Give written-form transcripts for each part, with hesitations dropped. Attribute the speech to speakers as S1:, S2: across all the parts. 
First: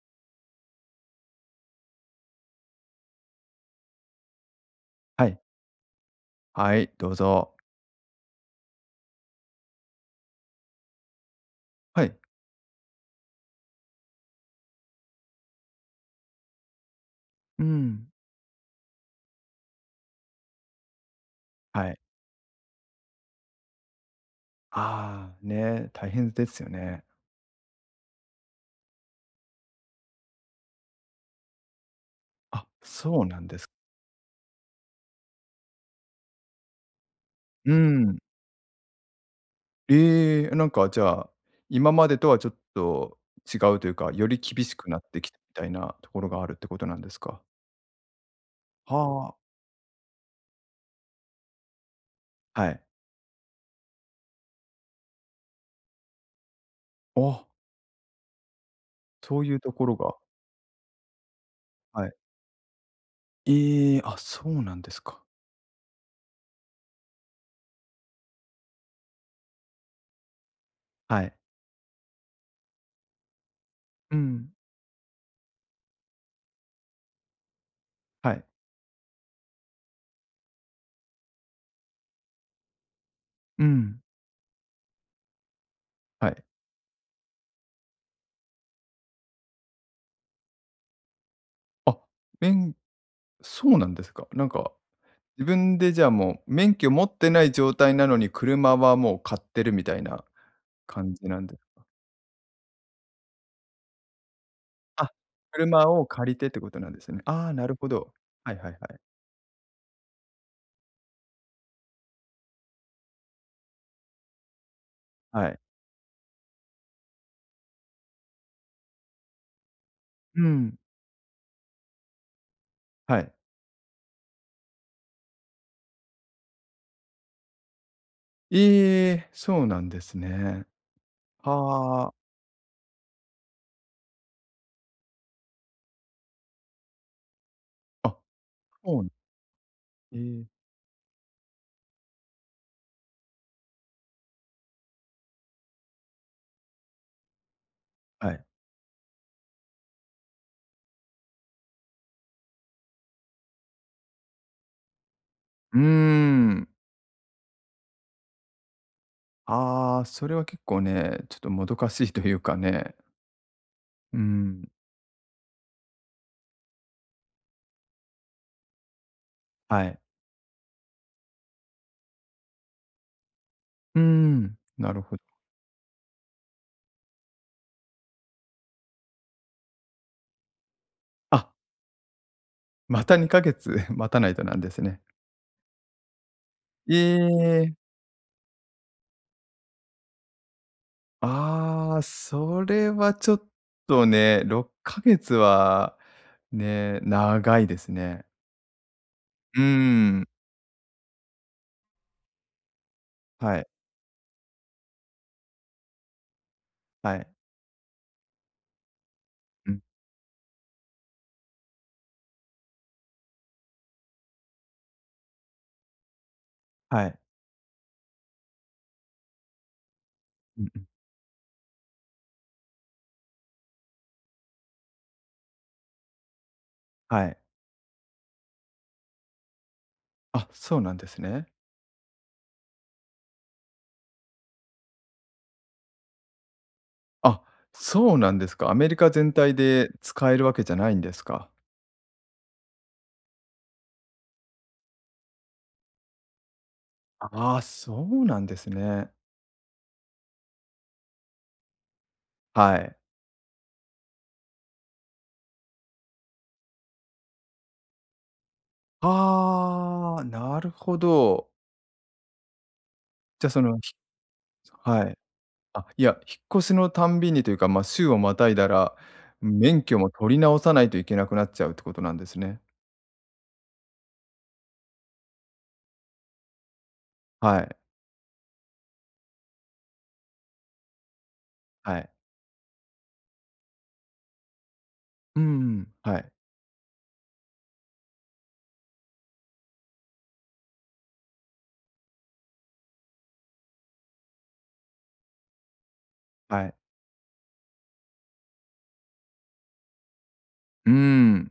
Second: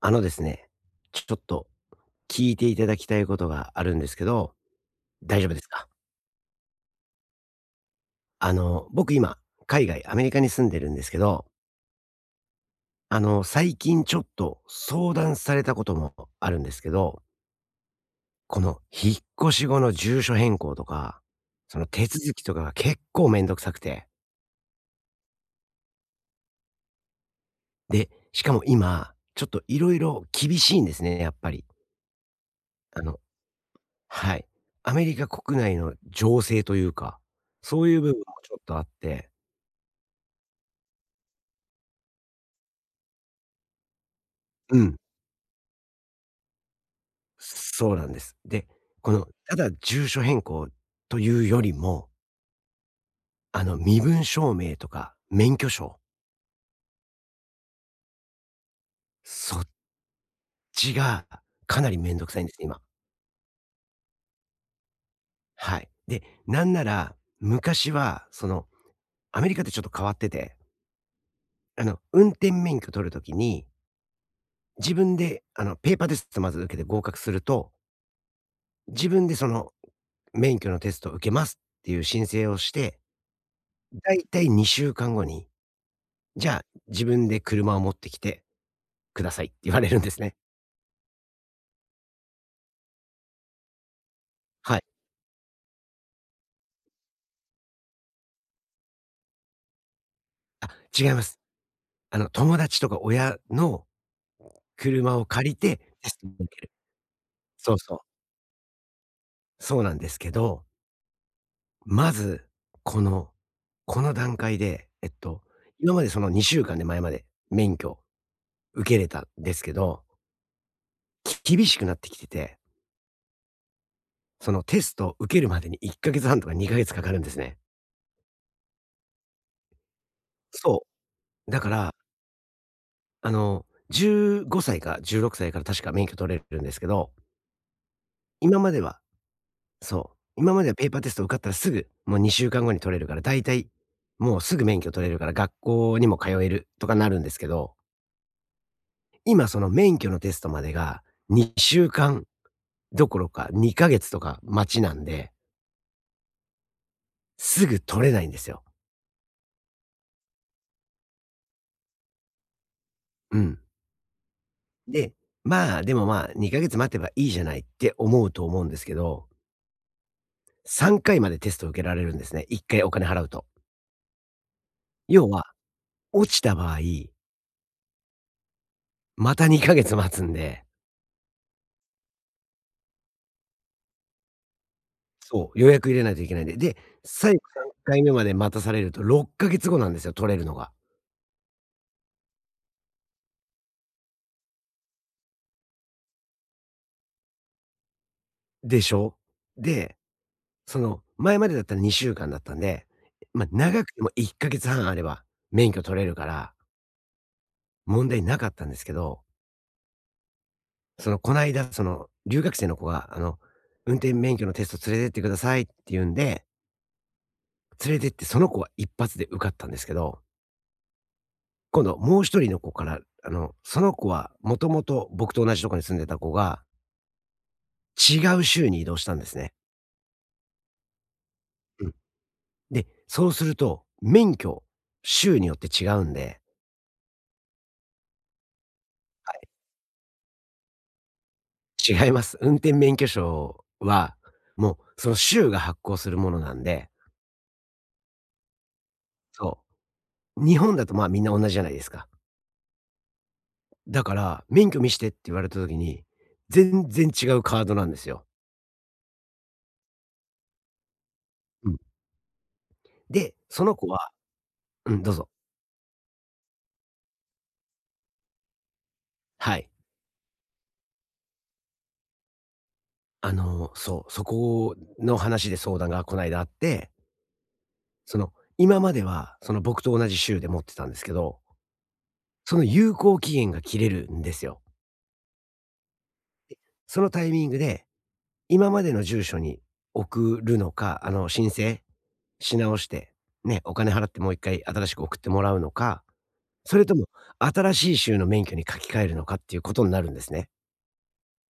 S1: ですね、ちょっと聞いていただきたいことがあるんですけど、
S2: はい。
S1: 大丈夫ですか？
S2: はい、どうぞ。
S1: 僕今、海外、アメリカに住んでるんですけど、
S2: はい。
S1: 最近ちょっと相談されたこともあるんですけど、
S2: うん。
S1: この引っ越し後の住所変更とか、その
S2: はい。
S1: 手続きとかが結構めんどくさくて、
S2: ああ、ね、大変ですよね。
S1: で、しかも今、ちょっといろいろ厳しいんですね、やっぱり。
S2: あ、
S1: あの
S2: そうなんです。
S1: はい。アメリカ国内の情勢というか、
S2: う
S1: そういう部
S2: ん。
S1: 分もちょっとあって、
S2: ええ、なんかじゃあ、今までとはちょっと違うというか、より厳し
S1: う
S2: く
S1: ん。
S2: なってきたみたいなところがあるってことなんですか？
S1: そうなんです。で、この、
S2: はあ。
S1: ただ住所変更というよりも、
S2: はい。
S1: 身分証明とか免許証、
S2: あ、そうい
S1: そ
S2: う
S1: っ
S2: ところが、
S1: ちがかなり
S2: はい。
S1: めんどくさいんです、今。
S2: ええ、あ、そうなんですか。
S1: はい。で、なんなら、昔は、アメリカってちょっと変わってて、
S2: はい。
S1: 運転免許取るときに、
S2: うん。
S1: 自分で、ペーパーテストまず受けて合格すると、
S2: はい。
S1: 自分でその、免許のテストを受けますっていう申請をして、
S2: うん。
S1: だいたい2週間後に、
S2: はい。
S1: じゃあ自分で車を持ってきて、くださいって言われるんですね。
S2: あ、めんそうなんですか。なんか
S1: はい。
S2: 自分でじゃあもう、免許持ってない状態なのに、車はもう買ってるみたいな
S1: あ、違い
S2: 感
S1: ま
S2: じな
S1: す。
S2: んで、
S1: 友達とか親の
S2: あ、
S1: 車を借りて
S2: 車を
S1: テストを
S2: 借り
S1: 受
S2: てって
S1: け
S2: こ
S1: る。
S2: となんですね。ああ、な
S1: そ
S2: る
S1: う
S2: ほ
S1: そう。
S2: ど。はい、はい、はい。
S1: そうなんですけど、まず、この、この段階で、
S2: はい。
S1: 今までその2週間で前まで免許受けれたんですけど、
S2: うん。
S1: 厳しくなってきてて、
S2: はい。
S1: そのテストを受けるまでに1ヶ月半とか2ヶ月かかるんですね。
S2: ええ、そうなんですね。
S1: そう。だから、
S2: はあ。
S1: あの、15歳か16歳から確か免許取れるんですけど、
S2: あ、
S1: 今までは
S2: そう。
S1: そう。
S2: ええ、
S1: 今まではペーパーテスト受かったらすぐ、もう2週間後に取れるから、だいたいもうすぐ免許取れるから、学校にも通えるとかなるんですけど、
S2: はい。
S1: 今その免許のテストまでが2週間どころか2ヶ月とか待ちなんで、
S2: うーん。
S1: すぐ取れないんですよ。
S2: ああ、それは結構ね、ちょっともどかしいというかね。
S1: うん。
S2: うん。
S1: で、まあ、でもまあ、2ヶ月待てばいいじゃないって思うと思うんですけど、
S2: はい。
S1: 3回までテスト受けられるんですね。1回お金払うと。
S2: うーん、なるほど。
S1: 要は、落ちた場合、また2ヶ月待つんで、
S2: あ、また2ヶ月 待たないとなんですね。
S1: そう、予約入れないといけないんで。で、
S2: え
S1: 最後3
S2: え。
S1: 回目まで待たされると6ヶ月後なんですよ、取れるのが。
S2: ああ、それはちょっとね、6ヶ月はね、長いですね。
S1: でしょ？
S2: うー
S1: で、
S2: ん。
S1: 前までだったら2週間だったんで、ま、
S2: はい、
S1: 長くても1ヶ月半あれば免許取れるから
S2: はい、
S1: 問題なかったんですけど、
S2: うん。
S1: こないだ、留学生の子が、運転免許のテスト連れてってくださいって言うんで、
S2: はい、
S1: 連れてってその子は一発で受かったんですけど、
S2: うん、うん。
S1: 今度もう一人の子から、その子はもともと僕と同じとこに住んでた子が
S2: はい。
S1: 違う州に移動したんですね。
S2: あ、そうなんですね。
S1: うん。で、そうすると、免許、州によって違うんで
S2: あ、そうなんですか。アメリカ全体で使えるわけじゃないんですか？
S1: 違います。運転免許証は、もうその州が発行するものなんで、
S2: ああ、そうなんですね。
S1: そう。日本だとまあみんな同じじゃないですか。
S2: はい。
S1: だから、免許見してって言われた時に、全然違うカードなんですよ。
S2: ああ、なるほど。
S1: うん。で、
S2: じゃ、そ
S1: その
S2: の
S1: 子
S2: ひ
S1: はうん、
S2: は
S1: どう
S2: い。
S1: ぞ。
S2: あ、いや、引っ越しのたんびにというか、まあ、週をまたいだら、
S1: はい。
S2: 免許も取り直さないといけなくなっちゃうってことなんですね。
S1: そう、そこの話で相談がこないだあって、
S2: はい、
S1: その、今まではその僕と同じ州で持ってたんですけど、
S2: はい。
S1: その有効期限が切れるんですよ。
S2: うん、はい、
S1: そのタイミングで、今までの住所に送るのか、申請し直して、ね、お金払ってもう1回新しく送ってもらうのか、
S2: はい。
S1: それとも新しい州の免許に書き換えるのかっていうことになるんですね。
S2: うーん、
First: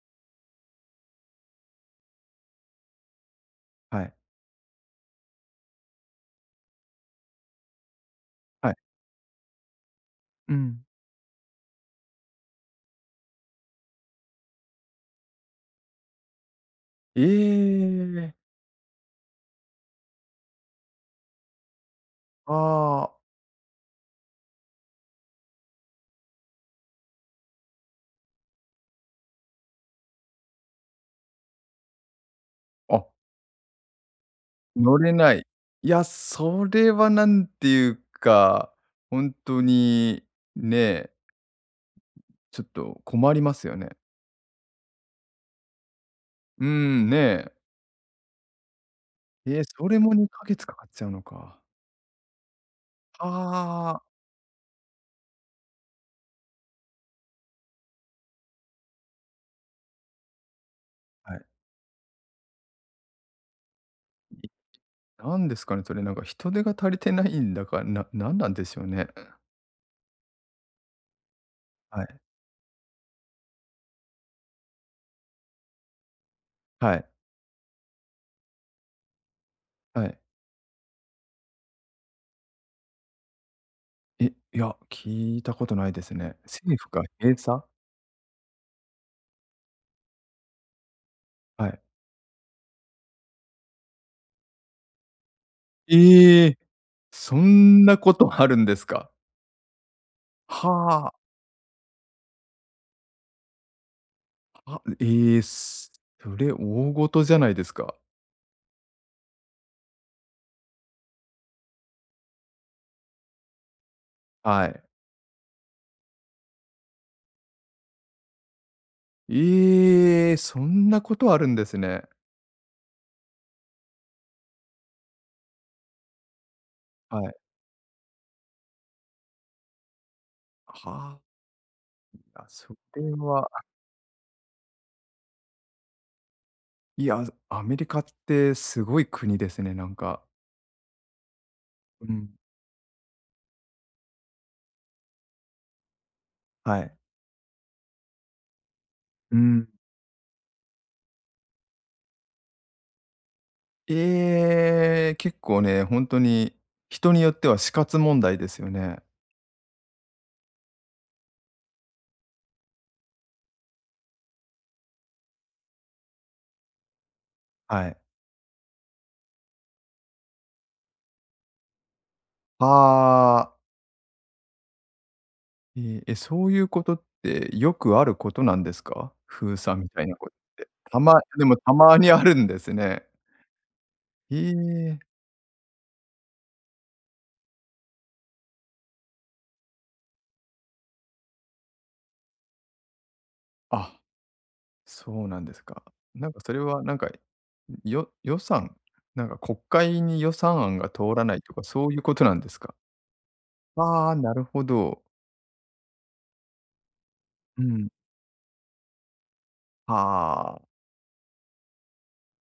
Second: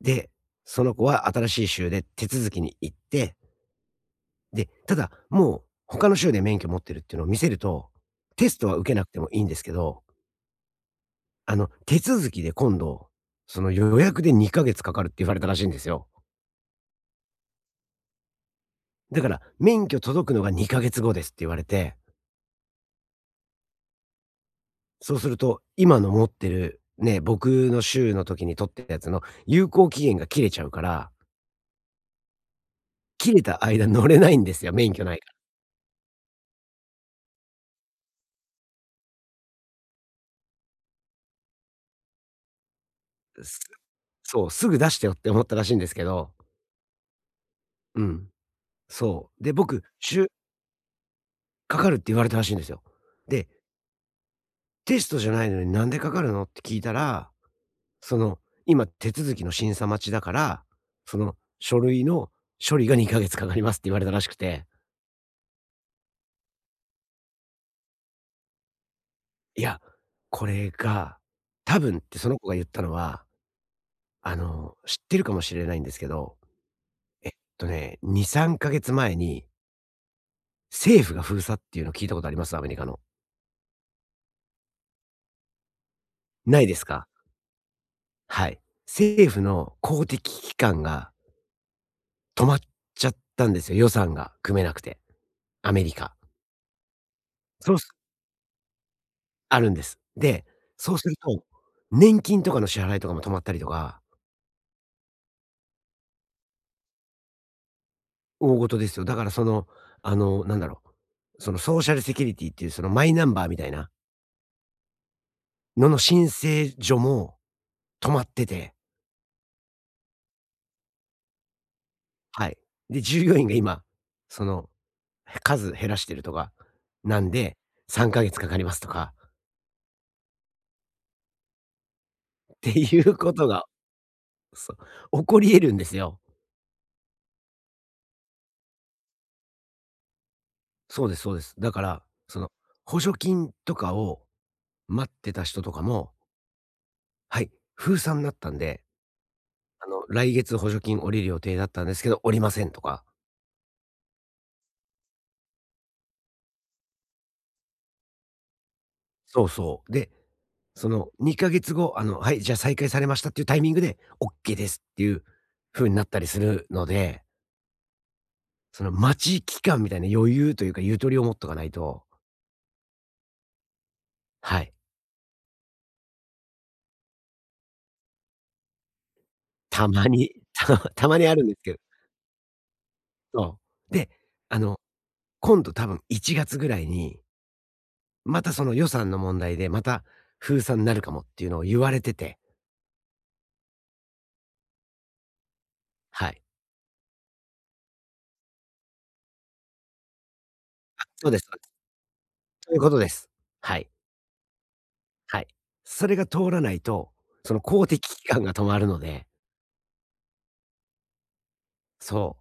S1: で、その子は新しい州で手続きに行って、
S2: はい、
S1: で、ただ、もう他の州で免許持ってるっていうのを見せると、テスト
S2: はい。
S1: は受けなくてもいいんですけど、
S2: うん。
S1: 手続きで今度、その予約で2ヶ月かかるって言われたらしいんですよ。
S2: ええ、
S1: だから「免許届くのが2か月後です」って言われて、
S2: ああ、
S1: そうすると今の持ってるね、僕の州の時に取ってたやつの有効期限が切れちゃうから、
S2: あ、
S1: 切れた間乗れないんですよ、免
S2: 乗
S1: 許
S2: れ
S1: ないか
S2: ない。いや、それはなんていうか、ほんとに、ね、ちょっと困り
S1: ら。
S2: ますよね。
S1: そう、すぐ出してよって思ったらしいんですけど、
S2: うーん、ね。
S1: うん、そう。で、
S2: ええ、
S1: 僕、
S2: それも
S1: 「週
S2: 2ヶ月かかっちゃうのか。
S1: かかる」って言われたらしいんですよ。で、
S2: はあ、
S1: テストじゃないのに「なんでかかるの？」って聞いたら、その「今手続きの審査待ちだから、そ
S2: は
S1: の
S2: い。
S1: 書類の処理が2か月かかります」って言われたらしくて。
S2: なんですかね、それなんか人手が足りてないんだか、なんなんでしょうね。
S1: いや、これが、多分っ
S2: はい。
S1: てその子が言ったのは、知ってるかもしれないんですけど、
S2: はい。
S1: えっ2、3ヶ月前に
S2: はい。
S1: 政府が封鎖っていうの聞いたことあります？アメリカの。
S2: え、いや、聞いたことないですね。
S1: ないで
S2: 政
S1: す
S2: 府が
S1: か？
S2: 閉鎖？
S1: はい。政府の公的機関が
S2: はい。
S1: 止まっちゃったんですよ、予算が組めなくて、アメリカ。
S2: ええ！そ
S1: そう
S2: ん
S1: す
S2: なことあるんですか？
S1: あるんです。で、そうす
S2: は
S1: ると、年金とかの支払いとかも止まったりとか、
S2: あ、はええ、それ大事じゃないですか。
S1: 大事ですよ。だからなんだろう、そのソーシャルセキュリティっていうそのマイナンバーみたいな
S2: はい。
S1: のの申請所も止まってて、
S2: ええ、そんなことあるんですね。
S1: はい。で、従業員が今、その、数減らしてるとか、
S2: は
S1: なん
S2: い。
S1: で、3ヶ月かかりますとか、
S2: はあ、あ、
S1: って
S2: そ
S1: い
S2: れ
S1: うこと
S2: は、
S1: が、そう、起こり得るんですよ。
S2: いや、アメリカってすごい国ですね、なんか。
S1: そうですそうです。だから、
S2: うん。
S1: その、補助金とかを待ってた人とかも、
S2: はい。
S1: はい、封鎖になったんで、
S2: うん。
S1: 来月補助金降りる予定だったんですけど、降りませんとか、
S2: ええ、結構ね、ほんとに人によっては死活問題ですよね。
S1: そうそう。で、その2ヶ月後、あの、はい、じゃあ再開されましたっていうタイミングで、オッケーですっていう風になったりするので、
S2: はい。
S1: その待ち期間みたいな余裕というか、ゆとりを持っとかないと、
S2: ああ。
S1: はい、
S2: ええ、え、そういうことってよくあることなんですか？封鎖
S1: た
S2: みた
S1: ま
S2: いなこ
S1: に、
S2: とっ て。
S1: たま
S2: た
S1: た
S2: ま
S1: まにあ
S2: で
S1: るんで
S2: も
S1: す
S2: た
S1: けど、
S2: まにあるんですね。
S1: そう。で、
S2: え
S1: あの、
S2: え、
S1: 今度多分1月ぐらいに、またその予算の問題で、また封鎖になるかもっていうのを言われてて、
S2: あ、そうなんですか。
S1: は
S2: なんか
S1: い。
S2: それはなんか、よ予算なんか国会に予算案が
S1: あ、
S2: 通ら
S1: そう
S2: な
S1: で
S2: い
S1: す、そ
S2: と
S1: う
S2: か
S1: です。
S2: そういうことなんです
S1: そ
S2: か？
S1: ういうことです。はい、
S2: ああ、なるほど。
S1: はい。それが通らないと、その
S2: う
S1: 公
S2: ん。
S1: 的機関が止まるので、
S2: はあ。
S1: そ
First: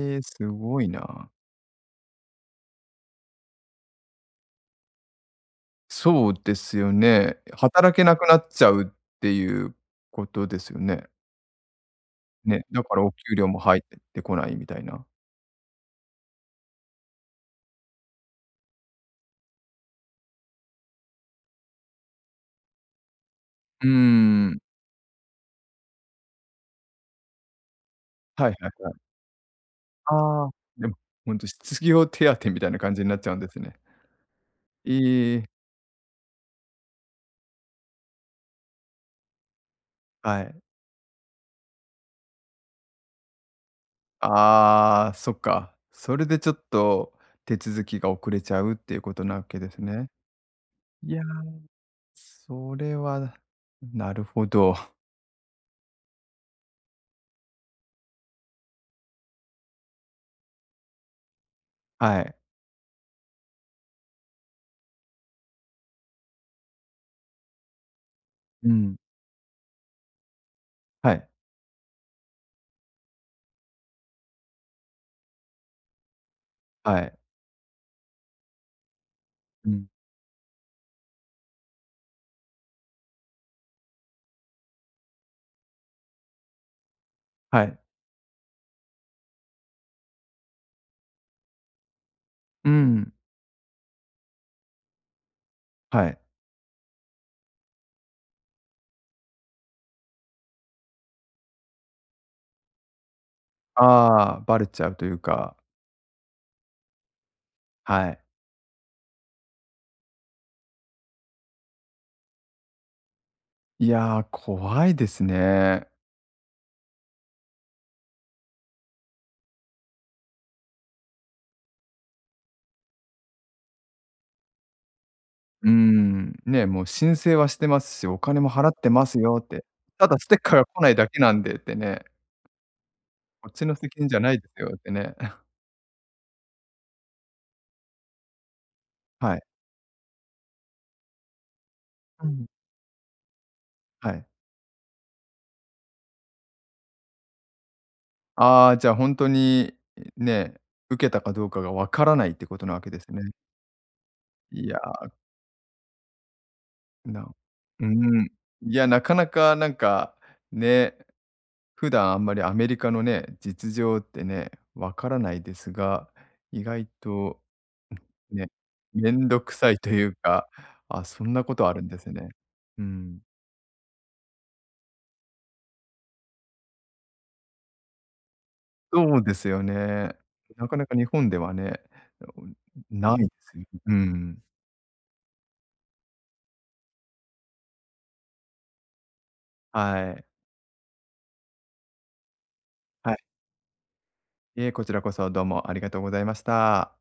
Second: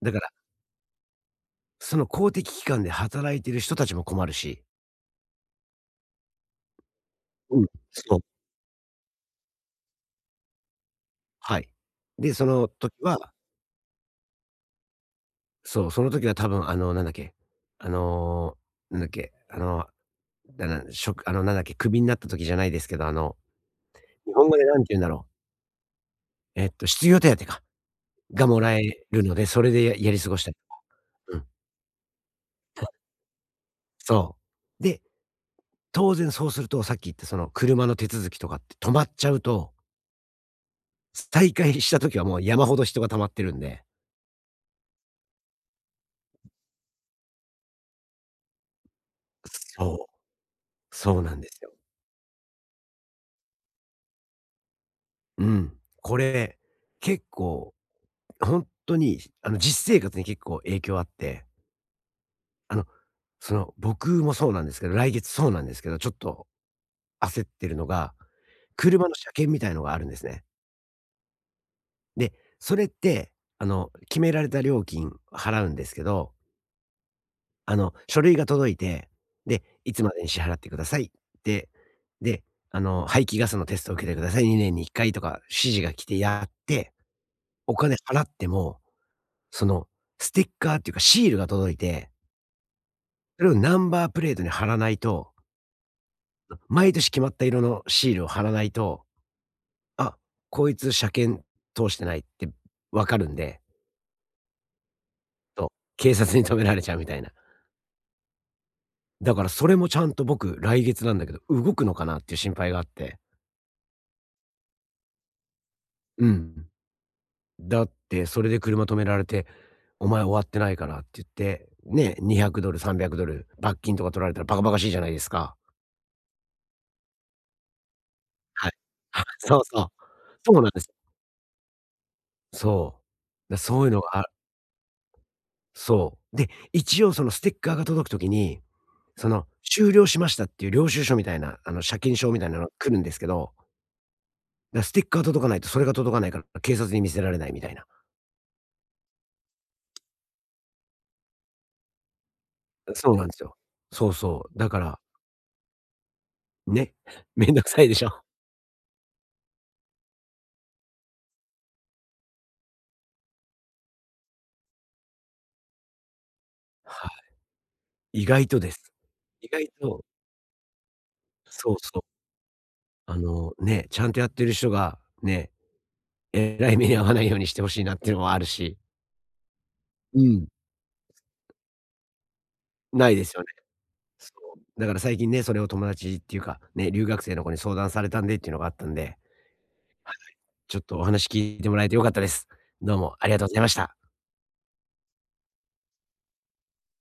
S1: う。だか
S2: え、
S1: ら、
S2: すごいな。
S1: その公的機関で働いてる人たちも困るし。
S2: そうですよね。
S1: うん。
S2: 働けな
S1: そう。
S2: くなっちゃうっていうことですよね。
S1: はい。で、そ
S2: ね、
S1: の
S2: だ
S1: 時
S2: からお
S1: は
S2: 給料も入ってこないみたいな。
S1: そう、その時は多分なんだっけ、あの、なんだっけ、あの、だなしなんだっけ、クビになった時じゃないですけど、
S2: うー
S1: 日本語
S2: ん。
S1: でなんて言うんだろう。失業手当か、が
S2: はい、
S1: も
S2: は
S1: らえ
S2: い、はい。
S1: るので、それでやり過ごし
S2: ああ、
S1: たり、
S2: でも、ほ
S1: う
S2: ん
S1: ん、
S2: と失業手当みたいな感じになっちゃうんですね。
S1: そう。で、
S2: いい
S1: 当然そうすると、さっき言ったその車の手続きとかって止まっちゃうと、
S2: はい。
S1: 再開した時はもう山ほど人が溜まってるんで。
S2: ああ、そっか。それでちょっと手続きが遅れちゃうっていうことなわけです
S1: そ
S2: ね。
S1: う。
S2: い
S1: そ
S2: や、
S1: うなんですよ。
S2: それはなるほど。
S1: うん。これ、結構本当に、実生活に結構影響あって、
S2: はい。
S1: あの、僕もそうなんですけど、来月そうなんですけど、ちょっと焦ってるのが、
S2: うん。
S1: 車の車検みたいのがあるんですね。
S2: はい、
S1: で、それって、決められた料金払うんですけど、
S2: はい。
S1: 書類が届いて、で、
S2: うん。
S1: いつまでに支払ってくださいって、で、排気ガスのテストを受けてください、2年に1回とか指示が来てやって、
S2: は
S1: お
S2: い。
S1: 金払っても、その、ステッカーっていうかシールが届いて、
S2: うん、
S1: それをナンバープレートに貼らないと、
S2: はい。
S1: 毎年決まった色のシールを貼らないと、あ、こいつ車検通してないってわかるんで、
S2: ああ、バレちゃうというか、
S1: と、警察に止められちゃうみたいな。
S2: はい。
S1: だからそれもちゃんと僕、来月なんだけど、動くのかなっていう心配があって。
S2: いやー、怖いですね。
S1: うん。だってそれで車止められて、お前終わってないからって言って、ね、$200、$300 罰金とか取られたらバカバカしいじゃないですか。
S2: うん、ね、もう申請はしてますし、お金も払
S1: は
S2: っ
S1: い。
S2: てます
S1: あ、
S2: よっ
S1: そう
S2: て。
S1: そう。
S2: ただステッ
S1: そ
S2: カー
S1: う
S2: が
S1: なん
S2: 来
S1: で
S2: な
S1: す。
S2: いだけなんでってね、
S1: そ
S2: こっ
S1: う。
S2: ちの
S1: そういう
S2: 責
S1: の
S2: 任じゃ
S1: が、
S2: ないですよってね。
S1: そう。で、一応そのステッカーが届くときに、そ
S2: はい。
S1: の終了しましたっていう領収書みたいな、あの、車検
S2: う
S1: 証み
S2: ん、
S1: たいなのが来るんですけど、
S2: はい。
S1: ステッカー届かないとそれが届かないから、警察に見せられないみたいな。
S2: ああ、じゃあ本当に、ね、受けたかどうかがわからないってことなわけです
S1: そうなん
S2: ね。
S1: ですよ。そうそう。
S2: い
S1: だ
S2: や、
S1: から、ね、めんどくさ
S2: う
S1: いでしょ。
S2: ん。いや、なかなかなんか、ね、普段あんまりアメリカのね、実情ってね、わからないですが、意外
S1: は
S2: と
S1: い、意
S2: ね、
S1: 外とです。
S2: めんど
S1: 意
S2: く
S1: 外
S2: さいとい
S1: と
S2: うか、あ、そんなことあ
S1: そう
S2: るんで
S1: そ
S2: す
S1: う。
S2: ね。うん。
S1: ね、ちゃんとやってる人が、ね、えらい目に遭わないようにしてほしいなっていうのはあるし。
S2: そうですよね。
S1: うん、
S2: なかなか日本ではね、
S1: な
S2: な
S1: い
S2: い
S1: で
S2: で
S1: すよね。
S2: すよ。う
S1: そ
S2: ん。
S1: う、だから最近ね、それを友達っていうか、ね、留学生の子に相談されたんでっていうのがあったんで、
S2: はい。
S1: ちょっとお話聞いてもらえて良かったです。どう
S2: は
S1: もあり
S2: い。
S1: がとうございました。
S2: いえ、こちらこそどうもありがとうございました。